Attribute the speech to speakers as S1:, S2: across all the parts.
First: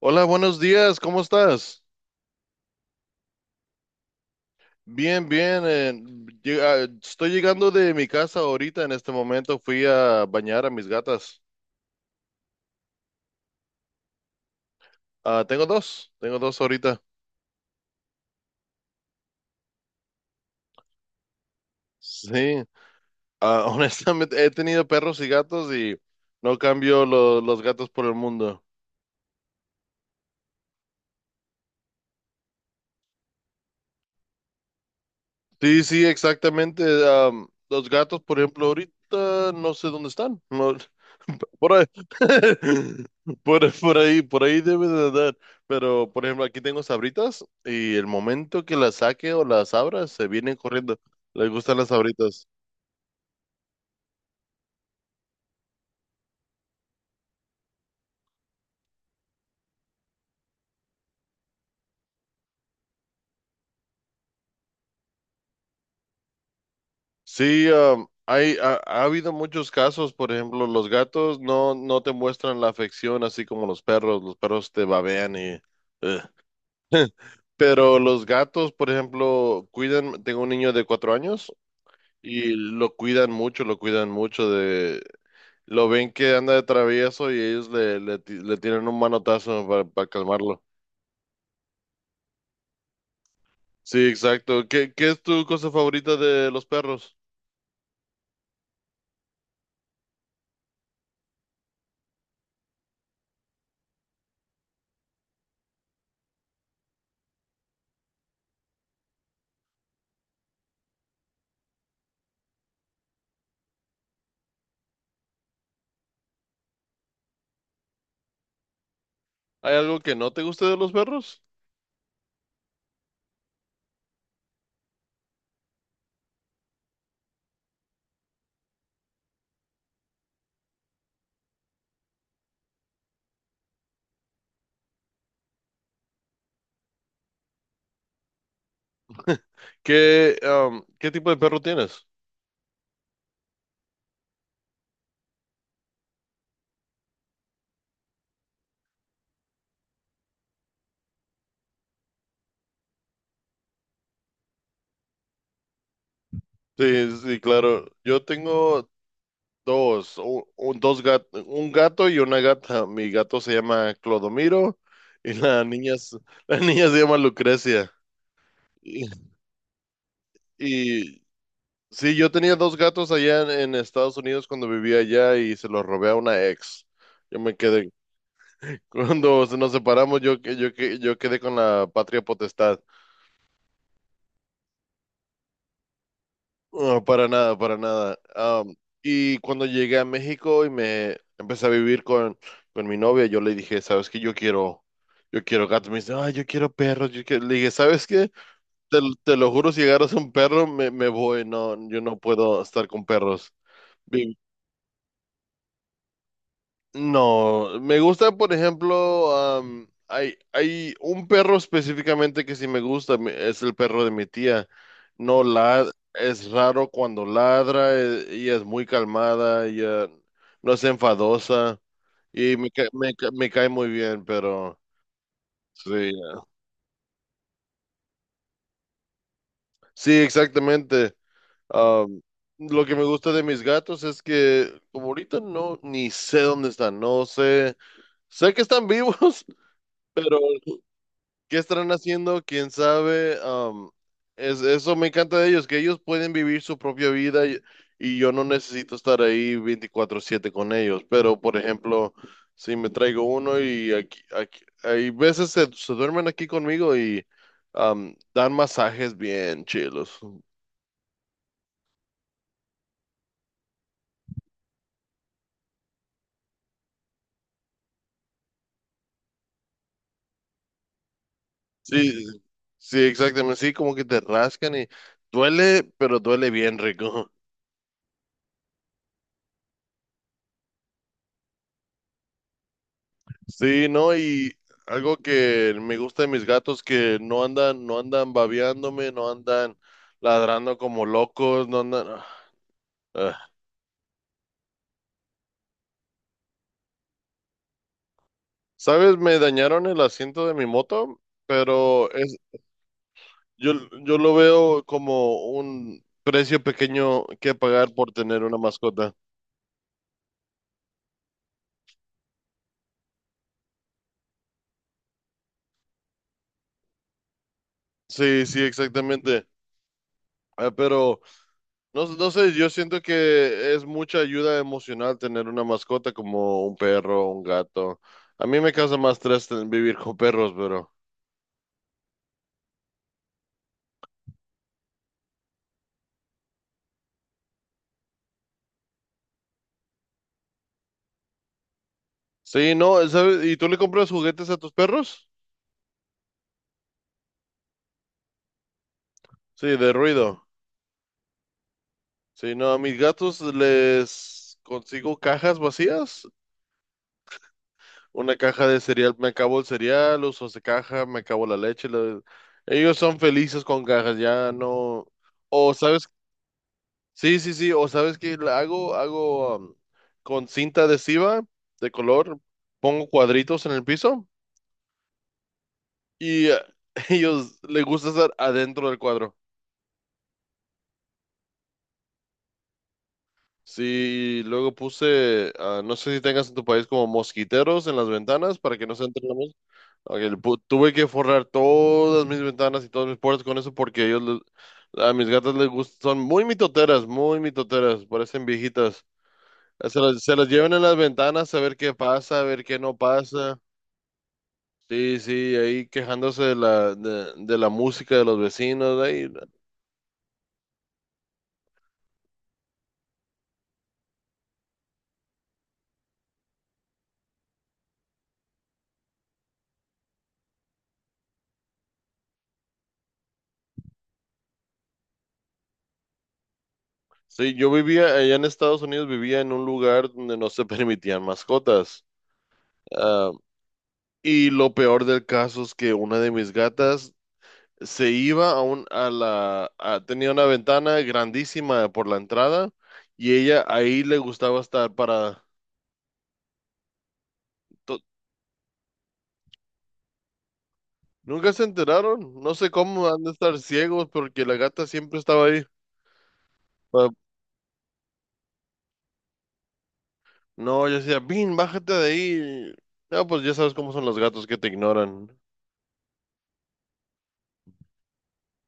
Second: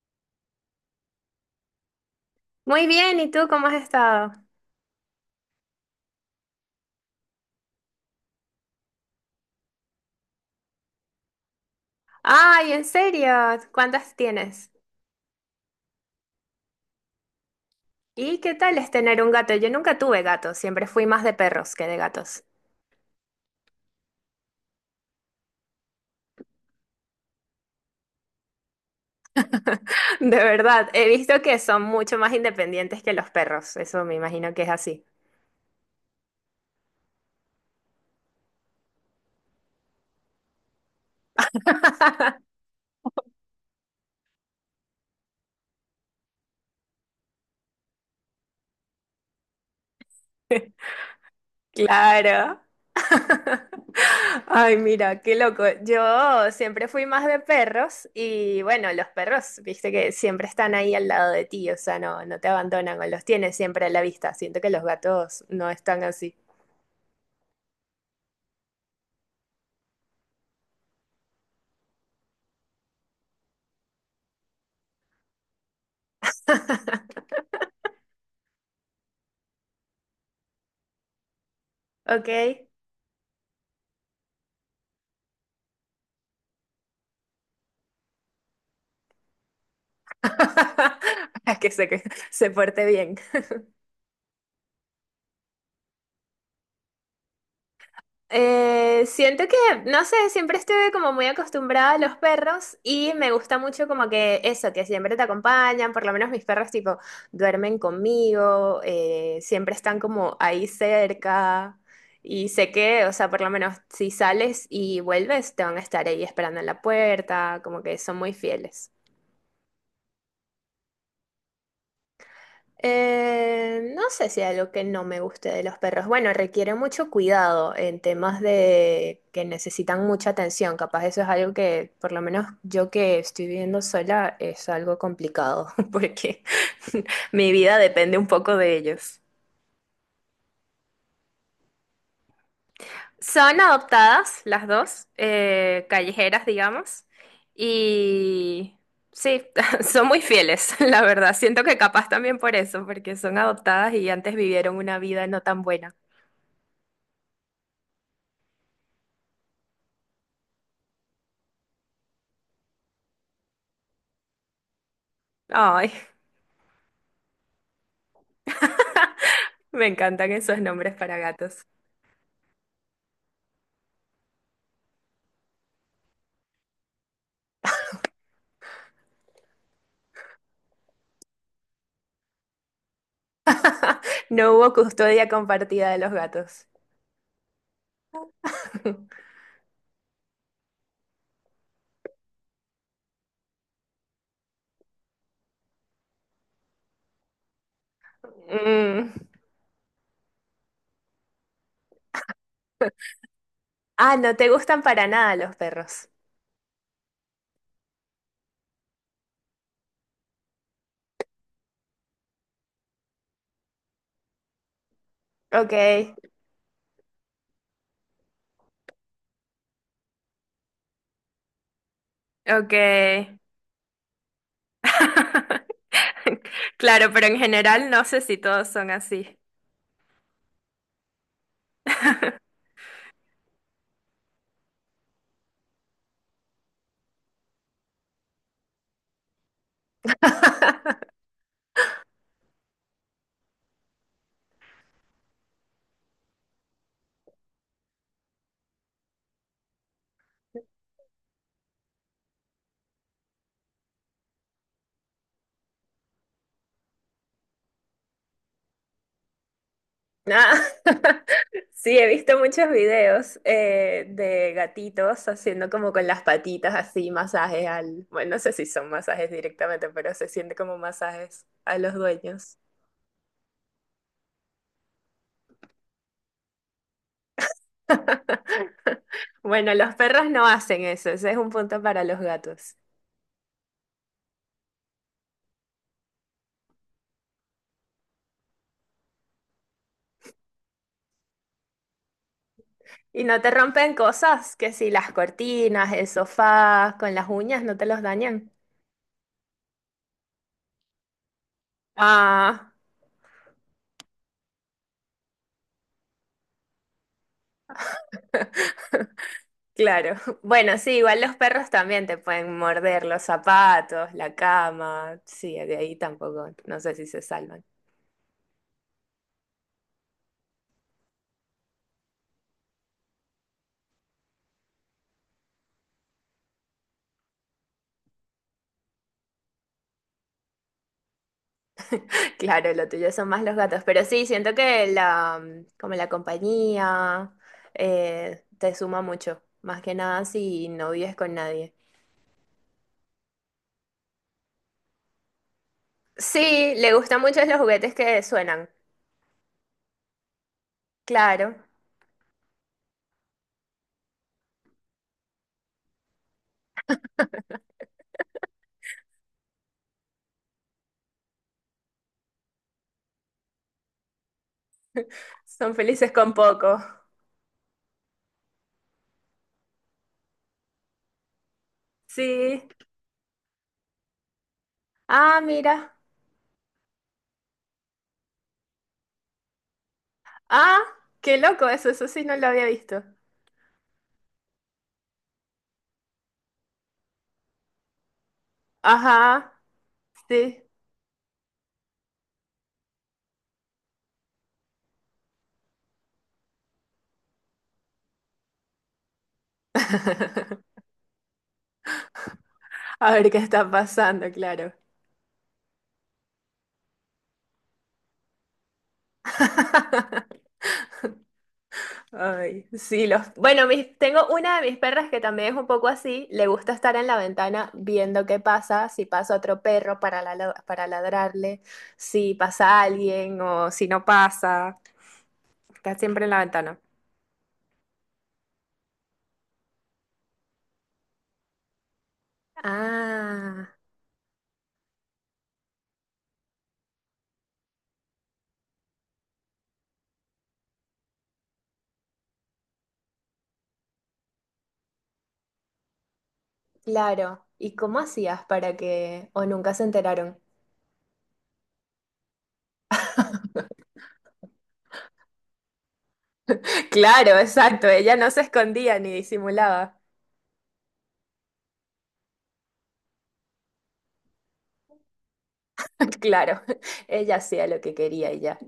S1: Hola, buenos días, ¿cómo estás?
S2: Muy bien, ¿y tú cómo has estado?
S1: Bien, bien, estoy llegando de mi casa ahorita. En este momento fui a bañar a mis gatas.
S2: Ay, en serio, ¿cuántas tienes?
S1: Ah, tengo dos ahorita.
S2: ¿Y qué tal es tener un gato? Yo nunca tuve gatos, siempre fui más de perros que de gatos.
S1: Sí. Ah, Honestamente he tenido perros y gatos y no cambio los gatos por el mundo.
S2: De verdad, he visto que son mucho más independientes que los perros, eso me imagino que es así.
S1: Sí, sí, exactamente. Los gatos, por ejemplo, ahorita no sé dónde están. No, por ahí, por ahí debe de andar. Pero, por ejemplo, aquí tengo sabritas y el momento que las saque o las abra, se vienen corriendo. Les gustan las sabritas.
S2: Claro. Ay, mira, qué loco. Yo siempre fui más de perros y bueno, los perros, viste que siempre están ahí al lado de ti, o sea, no te abandonan o los tienes siempre a la vista. Siento que los gatos no están así.
S1: Sí, ha habido muchos casos. Por ejemplo, los gatos no, no te muestran la afección así como los perros. Los perros te babean y... eh, pero los gatos, por ejemplo, cuidan, tengo un niño de 4 años y
S2: Ok.
S1: lo cuidan mucho de, lo ven que anda de travieso y ellos le tiran un manotazo para calmarlo.
S2: Para que que se porte bien.
S1: Sí, exacto. Qué es tu cosa favorita de los perros?
S2: Siento que, no sé, siempre estuve como muy acostumbrada a los perros y me gusta mucho como que eso, que siempre te acompañan, por lo menos mis perros tipo duermen conmigo, siempre están como ahí cerca y sé que, o sea, por lo menos si sales y vuelves, te van a estar ahí esperando en la puerta, como que son muy fieles.
S1: ¿Hay algo que no te guste de los perros?
S2: No sé si hay algo que no me guste de los perros. Bueno, requiere mucho cuidado en temas de que necesitan mucha atención. Capaz eso es algo que, por lo menos yo que estoy viviendo sola, es algo complicado porque mi vida depende un poco de ellos.
S1: ¿Qué, qué tipo de perro tienes?
S2: Son adoptadas las dos, callejeras, digamos, y sí, son muy fieles, la verdad. Siento que capaz también por eso, porque son adoptadas y antes vivieron una vida no tan buena.
S1: Sí, sí, claro. Yo tengo dos un gato y una gata. Mi gato se llama Clodomiro y la
S2: Ay,
S1: niña, la niña se llama Lucrecia. Y,
S2: me encantan esos nombres para
S1: y
S2: gatos.
S1: sí, yo tenía dos gatos allá en Estados Unidos cuando vivía allá y se los robé a una ex. Yo me quedé, cuando nos separamos, yo quedé con la patria potestad.
S2: No hubo custodia compartida de los gatos.
S1: No, para nada, para nada. Y cuando llegué a México y me empecé a vivir con mi novia, yo le dije, ¿sabes qué? Yo quiero gatos. Me dice, ay, yo quiero perros. Yo quiero". Le dije, ¿sabes qué? Te,
S2: Mm.
S1: te lo juro, si agarras un perro, me voy. No, yo no puedo estar con perros.
S2: Ah, no te gustan para nada los perros.
S1: No, me gusta, por ejemplo, hay un perro específicamente que sí me gusta, es el perro de mi tía. No
S2: Ok,
S1: la, es raro cuando ladra, ella es muy calmada, ella no es enfadosa y
S2: ok.
S1: me cae muy bien, pero sí,
S2: Claro, pero en general no sé si todos son así.
S1: sí, exactamente. Am, lo que me gusta de mis gatos es que como ahorita no, ni sé dónde están, no sé, sé que están vivos, pero ¿qué estarán haciendo? ¿Quién sabe? Eso me encanta de ellos, que ellos pueden vivir su propia vida y yo no necesito estar ahí 24/7 con ellos. Pero, por ejemplo, si me traigo uno y hay veces se duermen aquí conmigo y dan masajes bien chilos.
S2: Ah, sí, he visto muchos videos de gatitos haciendo como con las patitas así masajes al... Bueno, no sé si son masajes directamente, pero se siente como masajes a los
S1: Sí, sí,
S2: dueños.
S1: sí, exactamente. Sí, como que te rascan y duele, pero duele bien rico.
S2: Bueno, los perros no hacen eso, ese es un punto para los gatos.
S1: Sí, ¿no? Y algo que me gusta de mis gatos que no andan, no andan babeándome, no andan ladrando como locos, no andan. Ah,
S2: Y
S1: ah.
S2: no te rompen cosas, que si las cortinas, el sofá, con las uñas no te los dañan.
S1: ¿Sabes? Me dañaron el asiento de mi moto, pero es,
S2: Ah,
S1: yo, yo lo veo como un precio pequeño que pagar por tener una mascota.
S2: claro. Bueno, sí, igual los perros también te pueden morder los zapatos, la cama. Sí, de ahí tampoco, no sé si se salvan.
S1: Sí, sí, exactamente. Ah, pero no, no sé, yo siento que es mucha ayuda emocional tener una mascota como un perro, un gato. A mí me causa más estrés vivir con perros, pero...
S2: Claro, lo tuyo son más los gatos, pero sí, siento que la, mm, como la compañía te suma mucho, más que nada si no vives con nadie.
S1: Sí, no, ¿sabes? ¿Y tú le compras juguetes a tus perros?
S2: Sí, le gustan mucho los juguetes que suenan.
S1: Sí, de ruido.
S2: Claro,
S1: Sí, no, a mis gatos les consigo cajas vacías. Una caja de cereal, me acabo el cereal, uso esa caja, me acabo la leche. Ellos son felices con cajas, ya no... O,
S2: son
S1: ¿sabes
S2: felices con poco.
S1: sí, sí, sí, o sabes qué la hago, hago con cinta adhesiva de color,
S2: Sí.
S1: pongo cuadritos en el piso
S2: Ah, mira.
S1: y ellos les gusta estar adentro del cuadro.
S2: Ah, qué loco eso, eso sí no lo había visto.
S1: Sí, luego puse, ah, no sé si tengas en tu país como mosquiteros en las ventanas para que no se entre la
S2: Ajá,
S1: mosca. Ok,
S2: sí.
S1: tuve que forrar todas mis ventanas y todas mis puertas con eso porque ellos, a mis gatas les gustan, son muy mitoteras, parecen viejitas. Se los llevan en las ventanas a ver qué pasa, a ver qué no
S2: A ver qué
S1: pasa.
S2: está pasando, claro.
S1: Sí, sí, ahí quejándose de de la música de los vecinos. Ahí.
S2: Ay, sí, los... Bueno, tengo una de mis perras que también es un poco así, le gusta estar en la ventana viendo qué pasa, si pasa otro perro para, para ladrarle, si pasa alguien o si no pasa, está siempre en la ventana.
S1: Sí, yo vivía allá en Estados Unidos, vivía en un lugar donde no se permitían mascotas. Ah,
S2: Ah,
S1: y lo peor del caso es que una de mis gatas se iba a tenía una ventana grandísima por la entrada y ella ahí le gustaba estar para,
S2: claro. ¿Y cómo
S1: to-
S2: hacías para que... o nunca se enteraron?
S1: nunca se enteraron. No sé cómo han de estar ciegos porque la gata siempre estaba ahí. Pa-
S2: Claro, exacto. Ella no se escondía ni disimulaba.
S1: no, yo decía, Bin, bájate de ahí. No, pues ya sabes cómo son los gatos que te ignoran.
S2: Claro, ella hacía lo que quería y ya.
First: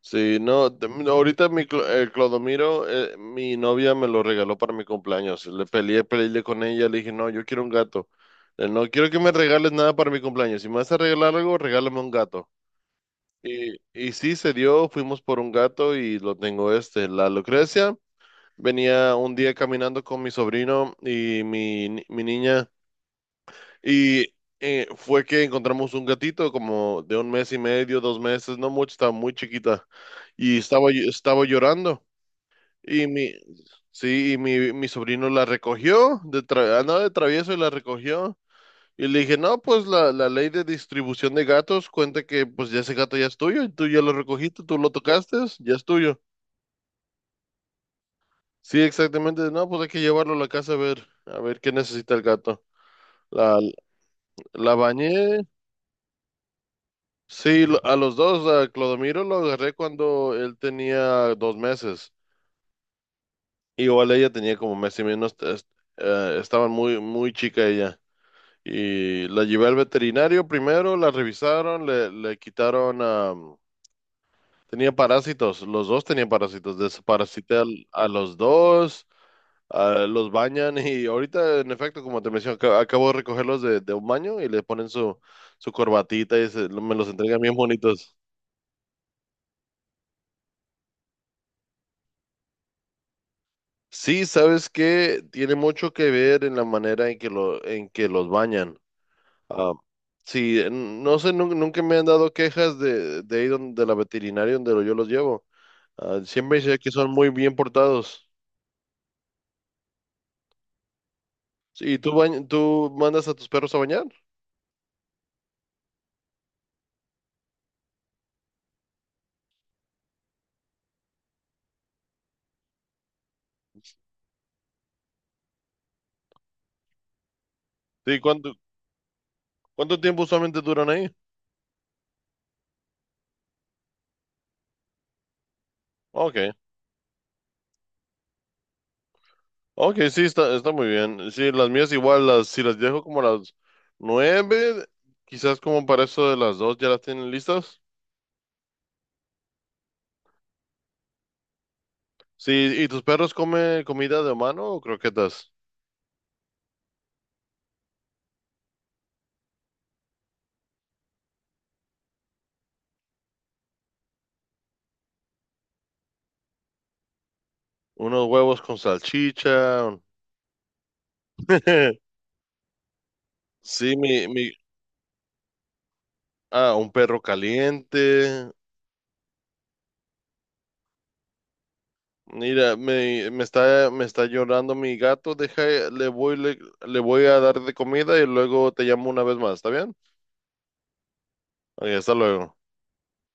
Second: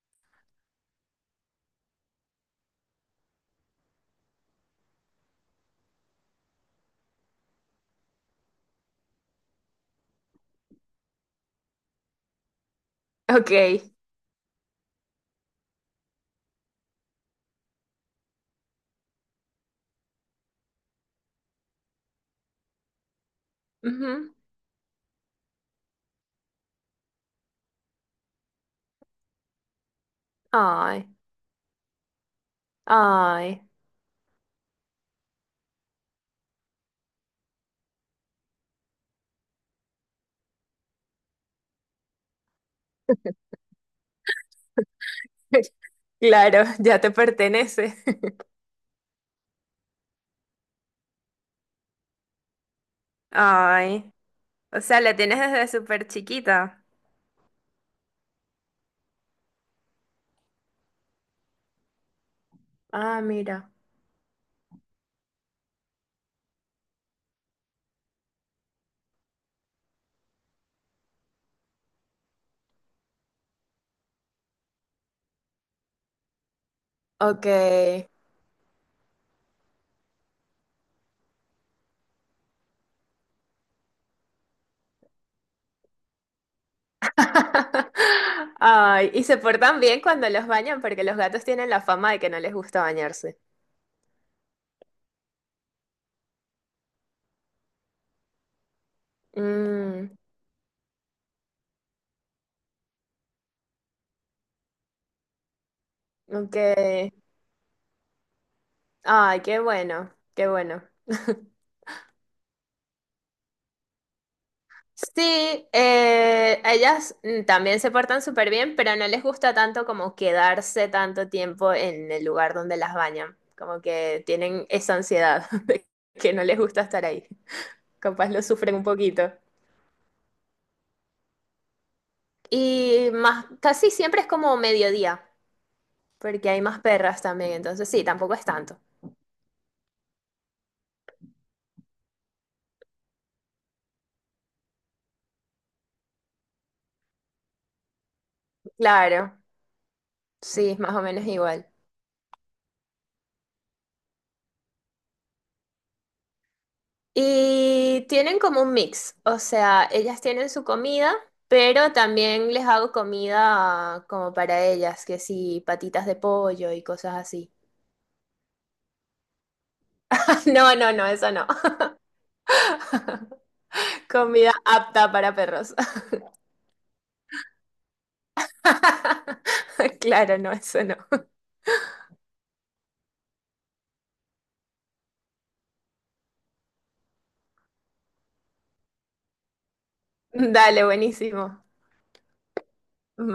S1: Sí, no, no, ahorita mi Clodomiro, mi novia me lo regaló para mi cumpleaños. Le peleé, peleé con ella, le dije, no, yo quiero un gato. No quiero que me regales nada para mi cumpleaños. Si me vas a regalar algo, regálame un gato.
S2: Ok.
S1: Y sí, se dio, fuimos por un gato y lo tengo este, la Lucrecia. Venía un día caminando con mi sobrino y mi, ni- mi niña y
S2: Ujú.
S1: fue que encontramos un gatito como de un mes y medio, 2 meses, no mucho, estaba muy chiquita y estaba,
S2: Ay,
S1: estaba llorando y mi,
S2: ay.
S1: sí, y mi sobrino la recogió, de andaba de travieso y la recogió y le dije, no, pues la ley de distribución de gatos cuenta que pues ya ese gato ya es tuyo, y tú ya lo recogiste, tú lo tocaste, ya es tuyo.
S2: Claro, ya te pertenece.
S1: Sí, exactamente. No, pues hay que llevarlo a la casa a ver qué necesita el gato. La,
S2: Ay,
S1: la
S2: o sea, la tienes
S1: bañé.
S2: desde súper chiquita.
S1: Sí, a los dos, a Clodomiro lo agarré cuando él tenía 2 meses.
S2: Ah, mira.
S1: Igual ella tenía como mes y menos. Estaba muy, muy chica ella. Y la llevé al veterinario primero, la revisaron, le quitaron, am, tenía parásitos. Los dos tenían parásitos.
S2: Ok.
S1: Desparasité a los dos. Ah, los bañan y ahorita, en efecto, como te menciono, acabo de recogerlos de un baño y le ponen su corbatita y me los entregan bien bonitos.
S2: Ay, y se portan bien cuando los bañan porque los gatos tienen la fama de que no les gusta bañarse.
S1: Sí, sabes que tiene mucho que ver en la manera en que los bañan. Ah,
S2: Mm,
S1: sí, no sé, nunca me han dado quejas de ahí donde, de la veterinaria donde yo los llevo. Ah,
S2: ok.
S1: siempre sé que son muy bien portados.
S2: Ay, qué bueno, qué bueno.
S1: Sí, ¿tú, tú mandas a tus perros a bañar?
S2: Sí, ellas mm, también se portan súper bien, pero no les gusta tanto como quedarse tanto tiempo en el lugar donde las bañan. Como que tienen esa ansiedad de que no les gusta estar ahí.
S1: Sí,
S2: Capaz lo
S1: ¿cuánto,
S2: sufren un poquito.
S1: cuánto tiempo usualmente duran ahí?
S2: Y más, casi siempre es como mediodía,
S1: Ok.
S2: porque hay más perras también, entonces sí, tampoco es tanto.
S1: Ok, sí, está, está muy bien. Sí, las mías igual, las, si las dejo como a las 9, quizás como para eso de las 2 ya las tienen listas.
S2: Claro, sí, es más o menos igual.
S1: Sí, ¿y tus perros comen comida de humano o croquetas?
S2: Y tienen como un mix, o sea, ellas tienen su comida, pero también les hago comida como para ellas, que sí, patitas de pollo y cosas así.
S1: Unos huevos con salchicha. Un-
S2: No, no, no, eso no.
S1: Sí, mi,
S2: Comida apta para perros.
S1: ah, un perro caliente.
S2: Claro, no, eso no.
S1: Mira, me está llorando mi gato. Deja, le voy, le, le voy a dar de comida y luego te llamo una vez más, ¿está bien?
S2: Dale, buenísimo.
S1: Ok, hasta luego.